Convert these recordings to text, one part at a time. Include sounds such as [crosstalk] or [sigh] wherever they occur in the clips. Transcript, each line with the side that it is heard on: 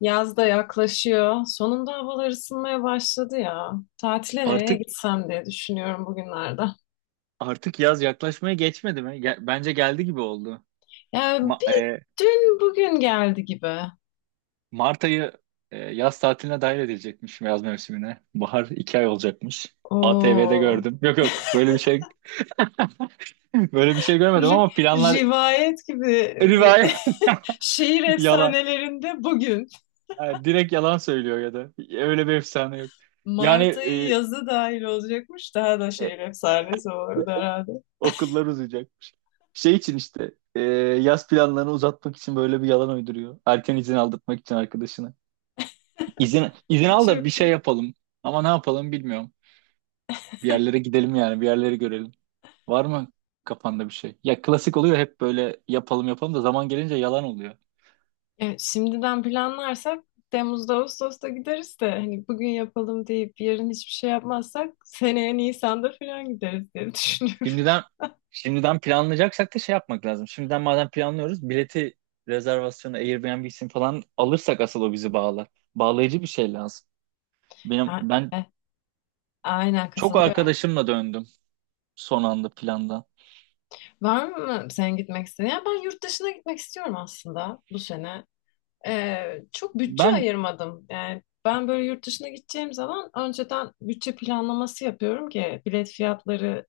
left: Yaz da yaklaşıyor. Sonunda havalar ısınmaya başladı ya. Tatile nereye
right: Artık
left: gitsem diye düşünüyorum bugünlerde.
right: artık yaz yaklaşmaya geçmedi mi? Bence geldi gibi oldu.
left: Yani
right: Ma-
left: bir
right: e,
left: dün bugün geldi gibi.
right: Mart ayı yaz tatiline dahil edilecekmiş yaz mevsimine. Bahar 2 ay olacakmış. ATV'de
left: Oo.
right: gördüm. Yok yok, böyle bir şey [laughs] böyle bir şey görmedim
left: ri-
right: ama planlar
left: rivayet gibi bir
right: rivayet
left: [laughs] şehir
right: [laughs] yalan.
left: efsanelerinde bugün.
right: Ha, direkt yalan söylüyor ya da öyle bir efsane yok. Yani
left: Mart ayı yazı dahil olacakmış. Daha da
right: e,
left: şehir
right: e,
left: efsanesi olurdu herhalde.
right: okullar uzayacak. Şey için işte yaz planlarını uzatmak için böyle bir yalan uyduruyor. Erken izin aldırtmak için arkadaşına. İzin al da bir
left: Çok
right: şey
left: iyi.
right: yapalım. Ama ne yapalım, bilmiyorum. Bir yerlere gidelim yani, bir yerleri görelim. Var mı kafanda bir şey? Ya klasik oluyor, hep böyle yapalım yapalım da zaman gelince yalan oluyor.
left: Şimdiden planlarsak Temmuz'da Ağustos'ta gideriz de hani bugün yapalım deyip yarın hiçbir şey yapmazsak seneye Nisan'da falan gideriz diye düşünüyorum.
right: Şimdiden
left: [laughs]
right: şimdiden planlayacaksak da şey yapmak lazım. Şimdiden madem planlıyoruz, bileti, rezervasyonu, Airbnb'sini falan alırsak asıl o bizi bağlar. Bağlayıcı bir şey lazım. Benim
left: Ha,
right: ben
left: e, aynen
right: çok
left: katılıyorum.
right: arkadaşımla döndüm son anda plandan.
left: Var mı sen gitmek istediğin? Ya ben yurt dışına gitmek istiyorum aslında bu sene. Çok bütçe
right: Ben
left: ayırmadım. Yani ben böyle yurt dışına gideceğim zaman önceden bütçe planlaması yapıyorum ki bilet fiyatları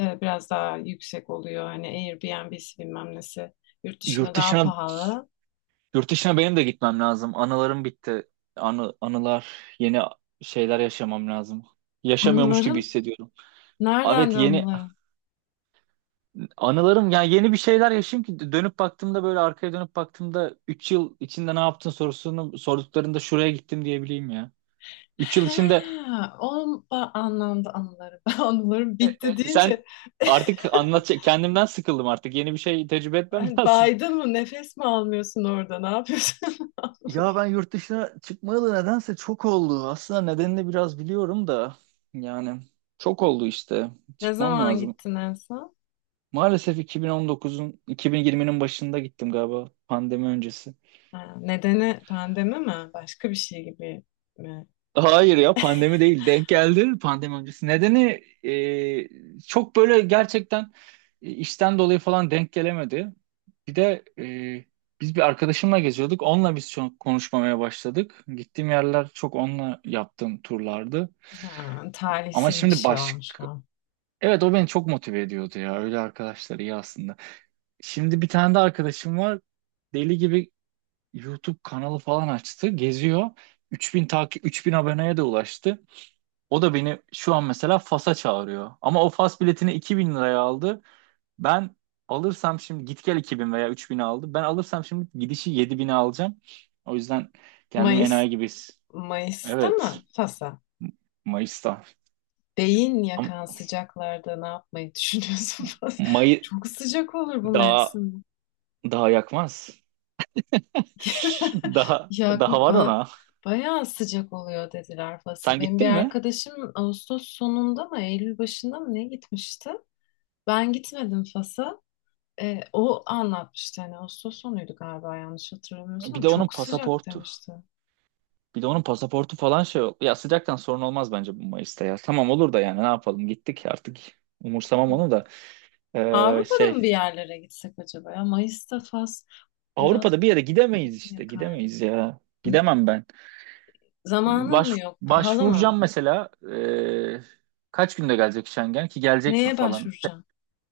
left: biraz daha yüksek oluyor. Hani Airbnb'si bilmem nesi yurt dışında
right: yurt
left: daha
right: dışına
left: pahalı.
right: Yurt dışına benim de gitmem lazım. Anılarım bitti. Anı, anılar, Yeni şeyler yaşamam lazım. Yaşamıyormuş gibi
left: Anılarım?
right: hissediyorum.
left: Nereden
right: Evet,
left: de
right: yeni
left: anılarım?
right: anılarım, yani yeni bir şeyler yaşayayım ki dönüp baktığımda, böyle arkaya dönüp baktığımda 3 yıl içinde ne yaptın sorusunu sorduklarında şuraya gittim diyebileyim ya. 3 yıl
left: He,
right: içinde
left: o anlamda anılarım. [laughs] Ben anılarım bitti deyince
right: sen
left: [laughs]
right: artık anlat, kendimden sıkıldım, artık yeni bir şey tecrübe etmem [laughs]
left: hani
right: lazım.
left: baydın mı nefes mi almıyorsun orada ne yapıyorsun?
right: Ya ben yurt dışına çıkmayalı nedense çok oldu. Aslında nedenini biraz biliyorum da, yani çok oldu işte.
left: [laughs] Ne
right: Çıkmam
left: zaman
right: lazım.
left: gittin en son?
right: Maalesef 2019'un 2020'nin başında gittim galiba, pandemi öncesi.
left: Ha, nedeni pandemi mi? Başka bir şey gibi mi?
right: Hayır ya, pandemi değil, denk geldi pandemi öncesi. Nedeni çok böyle gerçekten işten dolayı falan denk gelemedi. Bir de biz bir arkadaşımla geziyorduk. Onunla biz çok konuşmamaya başladık. Gittiğim yerler çok onunla yaptığım turlardı.
left: Ha,
right: Ama
left: talihsiz bir
right: şimdi
left: şey olmuş
right: başka...
left: o.
right: Evet, o beni çok motive ediyordu ya. Öyle arkadaşlar iyi aslında. Şimdi bir tane de arkadaşım var. Deli gibi YouTube kanalı falan açtı. Geziyor. 3.000 aboneye de ulaştı. O da beni şu an mesela Fas'a çağırıyor. Ama o Fas biletini 2.000 liraya aldı. Ben alırsam şimdi git gel 2.000 veya 3.000 aldı. Ben alırsam şimdi gidişi 7.000'e alacağım. O yüzden kendimi
left: Mayıs,
right: enayi gibi.
left: Mayıs'ta
right: Evet.
left: mı? Fas'a.
right: Mayıs'ta.
left: Beyin
right: Ama
left: yakan sıcaklarda ne yapmayı düşünüyorsun [laughs] Fas?
right: May
left: Çok sıcak olur bu
right: daha
left: mevsim.
right: daha yakmaz.
left: [laughs]
right: [laughs] Daha
left: Ya
right: daha var ona.
left: bayağı sıcak oluyor dediler Fas'a.
right: Sen
left: Benim bir
right: gittin mi?
left: arkadaşım Ağustos sonunda mı Eylül başında mı ne gitmişti? Ben gitmedim Fas'a. O anlatmıştı hani Ağustos sonuydu galiba yanlış
right: Bir
left: hatırlamıyorsam.
right: de onun
left: Çok sıcak
right: pasaportu.
left: demişti.
right: Bir de onun pasaportu falan şey. Ya, sıcaktan sorun olmaz bence bu Mayıs'ta ya. Tamam olur da, yani ne yapalım, gittik artık. Umursamam onu da. Ee,
left: Avrupa'da
right: şey
left: mı bir yerlere gitsek acaba ya? Mayıs'ta Fas biraz
right: Avrupa'da bir yere gidemeyiz
left: beyin
right: işte.
left: yakar ya.
right: Gidemeyiz ya.
left: Ne-
right: Gidemem ben.
left: Zamanın
right: Baş,
left: mı yok? Pahalı mı?
right: başvuracağım mesela. Kaç günde gelecek Schengen, ki gelecek mi
left: Neye
right: falan.
left: başvuracağım?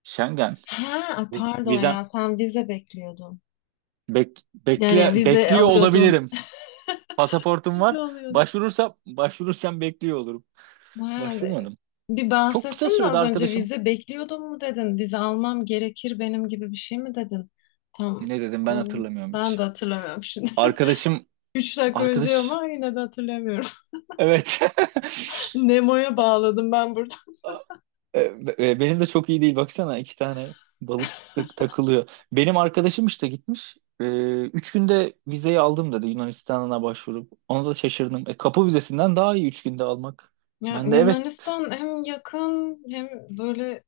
right: Schengen.
left: Ha, ay pardon
right: Vizem
left: ya sen vize bekliyordun. Yani vize
right: bekliyor
left: alıyordun.
right: olabilirim. Pasaportum
left: Vize
right: var.
left: alıyordum.
right: Başvurursam bekliyor olurum.
left: Yani
right: Başvurmadım.
left: bir
right: Çok kısa
left: bahsettin de
right: sürede
left: az önce
right: arkadaşım,
left: vize bekliyordum mu dedin? Vize almam gerekir benim gibi bir şey mi dedin? Tam
right: ne dedim
left: e,
right: ben, hatırlamıyorum
left: Ben de
right: hiç.
left: hatırlamıyorum şimdi.
right: Arkadaşım
left: [laughs] Üç dakika önce
right: arkadaş
left: ama yine de hatırlamıyorum.
right: evet.
left: [laughs]
right: [laughs]
left: Nemo'ya bağladım ben burada.
right: E, Benim de çok iyi değil, baksana iki tane balık takılıyor. Benim arkadaşım işte gitmiş. 3 günde vizeyi aldım dedi Yunanistan'a başvurup. Ona da şaşırdım. Kapı vizesinden daha iyi 3 günde almak.
left: Ya
right: Ben de evet.
left: Yunanistan hem yakın hem böyle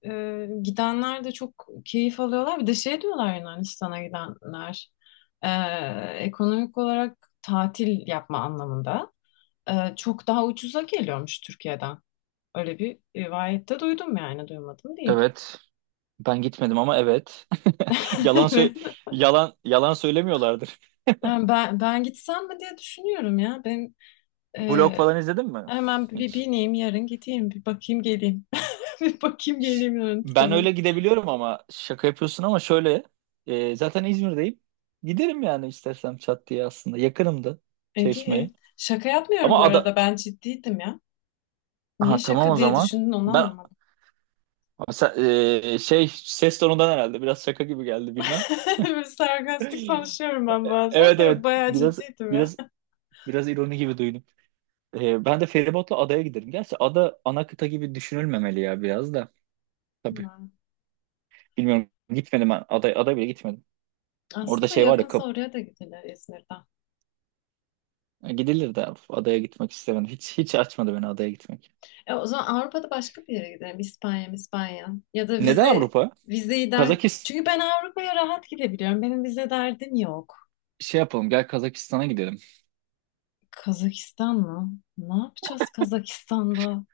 left: gidenler de çok keyif alıyorlar. Bir de şey diyorlar Yunanistan'a gidenler. e, Ekonomik olarak tatil yapma anlamında. Çok daha ucuza geliyormuş Türkiye'den. Öyle bir rivayette duydum yani duymadım değil.
right: Evet. Ben gitmedim ama evet. Yalan sö
left: [laughs]
right: yalan Yalan söylemiyorlardır.
left: Yani ben gitsem mi diye düşünüyorum ya. Ben
right: Blog
left: e,
right: falan izledin mi?
left: hemen bir
right: Hiç.
left: bineyim yarın gideyim bir bakayım geleyim. [laughs] Bir bakayım
right: Hiç.
left: geleyim
right: Ben
left: Yunanistan'a.
right: öyle gidebiliyorum ama şaka yapıyorsun, ama şöyle zaten İzmir'deyim. Giderim yani istersem çat diye aslında. Yakınım da Çeşme'ye.
left: Ege şaka yapmıyorum
right: Ama
left: bu
right: ada
left: arada ben ciddiydim ya. Niye
right: ha tamam
left: şaka
right: o
left: diye
right: zaman.
left: düşündün onu
right: Ben
left: anlamadım.
right: Abi sen- e, şey, ses tonundan herhalde biraz şaka gibi geldi, bilmem.
left: [laughs] Böyle sarkastik
right: [laughs]
left: konuşuyorum ben bazen
right: Evet,
left: de
right: evet,
left: yok, bayağı ciddiydim ya.
right: biraz biraz ironi gibi duydum. Ben de feribotla adaya giderim. Gerçi ada ana kıta gibi düşünülmemeli ya, biraz da. Tabii.
left: Hmm.
right: Bilmiyorum, gitmedim ben. Aday bile gitmedim. Orada
left: Aslında
right: şey var ya,
left: yakınsa oraya da gidilir İzmir'den.
right: gidilir de adaya gitmek istemedim. Hiç hiç açmadı beni adaya gitmek.
left: O zaman Avrupa'da başka bir yere gidelim. İspanya, İspanya. Ya da
right: Neden
left: vize
right: Avrupa?
left: vizeyi der.
right: Kazakistan,
left: Çünkü ben Avrupa'ya rahat gidebiliyorum. Benim vize derdim yok.
right: şey yapalım, gel Kazakistan'a gidelim.
left: Kazakistan mı? Ne yapacağız Kazakistan'da?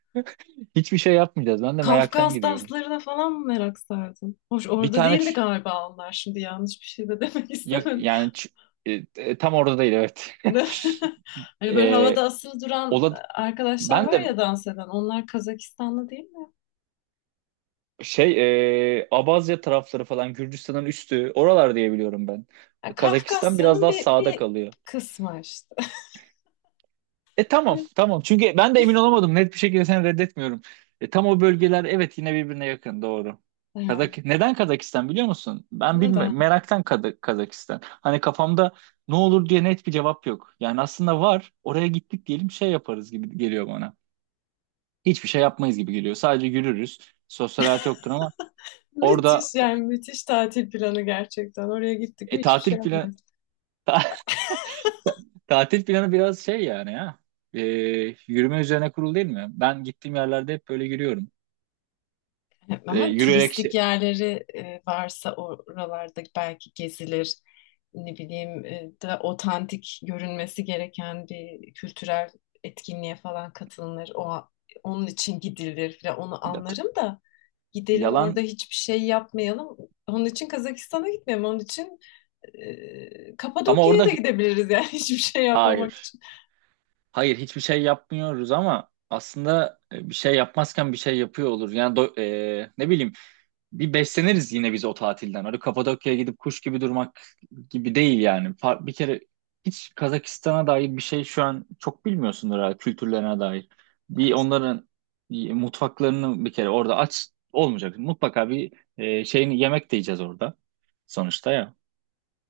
right: Hiçbir şey yapmayacağız. Ben de meraktan
left: Kafkas
right: gidiyorum.
left: danslarına falan mı merak sardın? Hoş
right: Bir
left: orada
right: tane
left: değildi
right: ç-
left: galiba onlar. Şimdi yanlış bir şey de [laughs] demek
right: yak
left: istemedim.
right: yani ç- e, e, tam orada değil, evet.
left: De- [laughs]
right: [laughs]
left: Hani böyle
right: e,
left: havada asılı duran
right: Ola
left: arkadaşlar
right: ben
left: var
right: de
left: ya dans eden. Onlar Kazakistanlı değil mi?
right: şey Abazya tarafları falan Gürcistan'ın üstü oralar diye biliyorum ben.
left: Ya
right: Kazakistan biraz
left: Kafkasya'nın
right: daha
left: bir,
right: sağda
left: bir
right: kalıyor.
left: kısmı işte.
right: Tamam,
left: [laughs]
right: tamam, çünkü ben de emin olamadım, net bir şekilde seni reddetmiyorum. Tam o bölgeler, evet, yine birbirine yakın, doğru.
left: Evet.
right: Neden Kazakistan biliyor musun? Ben
left: Neden?
right: meraktan Kazakistan. Hani kafamda ne olur diye net bir cevap yok. Yani aslında var, oraya gittik diyelim şey yaparız gibi geliyor bana. Hiçbir şey yapmayız gibi geliyor. Sadece yürürüz. Sosyal hayat yoktur ama orada
left: Müthiş yani müthiş tatil planı gerçekten. Oraya gittik mi hiçbir şey
right: tatil planı
left: yapmayız.
right: [laughs] tatil planı biraz şey yani ya. E, Yürüme üzerine kurulu değil mi? Ben gittiğim yerlerde hep böyle yürüyorum.
left: Evet,
right: E,
left: ama
right: yürüyerek
left: turistik
right: şey.
left: yerleri varsa oralarda belki gezilir. Ne bileyim da otantik görünmesi gereken bir kültürel etkinliğe falan katılınır. Onun için gidilir falan. Onu
right: Ya t-
left: anlarım da gidelim orada
right: Yalan,
left: hiçbir şey yapmayalım. Onun için Kazakistan'a gitmeyelim. Onun için
right: ama
left: Kapadokya'ya
right: orada
left: da gidebiliriz yani [laughs] hiçbir şey yapmamak
right: hayır.
left: için.
right: Hayır, hiçbir şey yapmıyoruz ama aslında bir şey yapmazken bir şey yapıyor olur. Yani ne bileyim, bir besleniriz yine biz o tatilden. Öyle Kapadokya'ya gidip kuş gibi durmak gibi değil yani. Bir kere hiç Kazakistan'a dair bir şey şu an çok bilmiyorsundur herhalde, kültürlerine dair. Bir onların mutfaklarını bir kere orada aç olmayacak. Mutlaka bir şeyini yemek de yiyeceğiz orada sonuçta ya.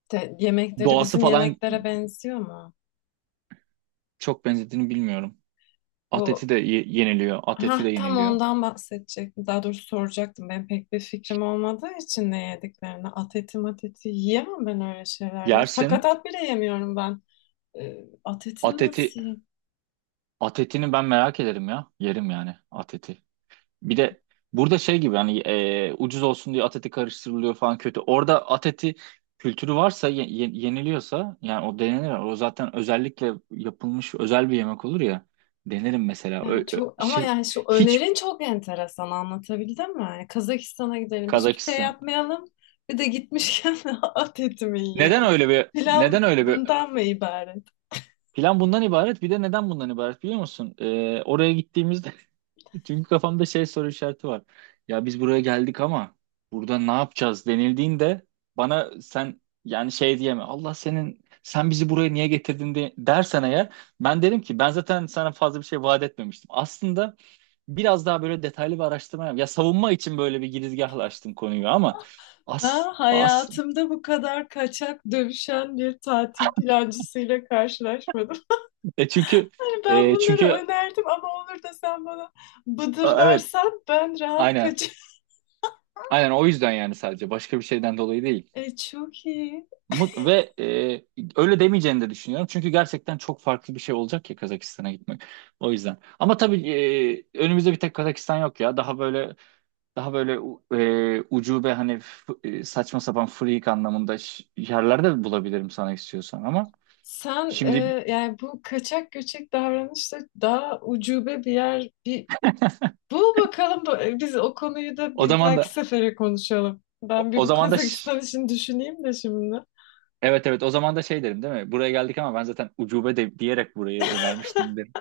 left: Yemekleri
right: Doğası
left: bizim
right: falan.
left: yemeklere benziyor mu?
right: Çok benzediğini bilmiyorum.
left: Bu
right: Ateti de yeniliyor. Ateti de
left: ha, tam
right: yeniliyor.
left: ondan bahsedecektim. Daha doğrusu soracaktım. Ben pek bir fikrim olmadığı için ne yediklerini. At eti mat eti yiyemem ben öyle şeyler ya.
right: Yersin.
left: Sakatat bile yemiyorum ben. At etini
right: Ateti
left: nasıl yiyeyim?
right: Atetini ben merak ederim ya. Yerim yani Ateti. Bir de burada şey gibi, hani ucuz olsun diye Ateti karıştırılıyor falan, kötü. Orada Ateti kültürü varsa yeniliyorsa, yani o denenir. O zaten özellikle yapılmış özel bir yemek olur ya. Denerim mesela.
left: Yani çok, ama
right: Şey,
left: yani şu
right: hiç
left: önerin çok enteresan anlatabildim mi? Yani Kazakistan'a gidelim hiçbir şey
right: Kazakistan.
left: yapmayalım. Bir de gitmişken [laughs] at etimi
right: Neden
left: yiyelim.
right: öyle bir neden
left: Plan
right: öyle bir
left: bundan mı ibaret?
right: Plan bundan ibaret. Bir de neden bundan ibaret biliyor musun? Oraya gittiğimizde [laughs] çünkü kafamda şey soru işareti var. Ya biz buraya geldik ama burada ne yapacağız denildiğinde bana sen yani şey diyeme. Allah senin, sen bizi buraya niye getirdin de, dersen eğer ben derim ki ben zaten sana fazla bir şey vaat etmemiştim. Aslında biraz daha böyle detaylı bir araştırma yap. Ya, savunma için böyle bir girizgahla açtım konuyu ama
left: Ben
right: as as
left: hayatımda bu kadar kaçak dövüşen bir tatil plancısıyla karşılaşmadım. [laughs]
right: e çünkü
left: Hani ben
right: e
left: bunları
right: çünkü
left: önerdim ama olur da sen bana
right: e,
left: bıdır
right: evet,
left: dersen ben rahat
right: aynen.
left: kaçarım.
right: Aynen, o yüzden yani sadece başka bir şeyden dolayı değil.
left: [laughs] Çok iyi.
right: Mut ve e, öyle demeyeceğini de düşünüyorum. Çünkü gerçekten çok farklı bir şey olacak ya Kazakistan'a gitmek. O yüzden. Ama tabii önümüzde bir tek Kazakistan yok ya. Daha böyle daha böyle u- e, ucube, hani saçma sapan, freak anlamında, yerler de bulabilirim sana, istiyorsan ama
left: Sen
right: şimdi,
left: yani bu kaçak göçek davranışta daha ucube bir yer bir bul bakalım biz o konuyu da
right: o
left: bir
right: zaman
left: dahaki
right: da,
left: sefere konuşalım.
right: o,
left: Ben bir
right: o
left: bu
right: zaman da ş-
left: Kazakistan için düşüneyim de şimdi.
right: evet, evet, o zaman da şey derim değil mi? Buraya geldik ama ben zaten ucube de, diyerek burayı önermiştim derim.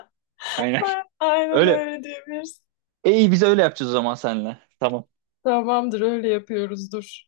right: Aynen.
left: [laughs]
right: [laughs]
left: Aynen
right: Öyle.
left: öyle diyebiliriz.
right: E iyi biz öyle yapacağız o zaman seninle. Tamam.
left: Tamamdır öyle yapıyoruz dur.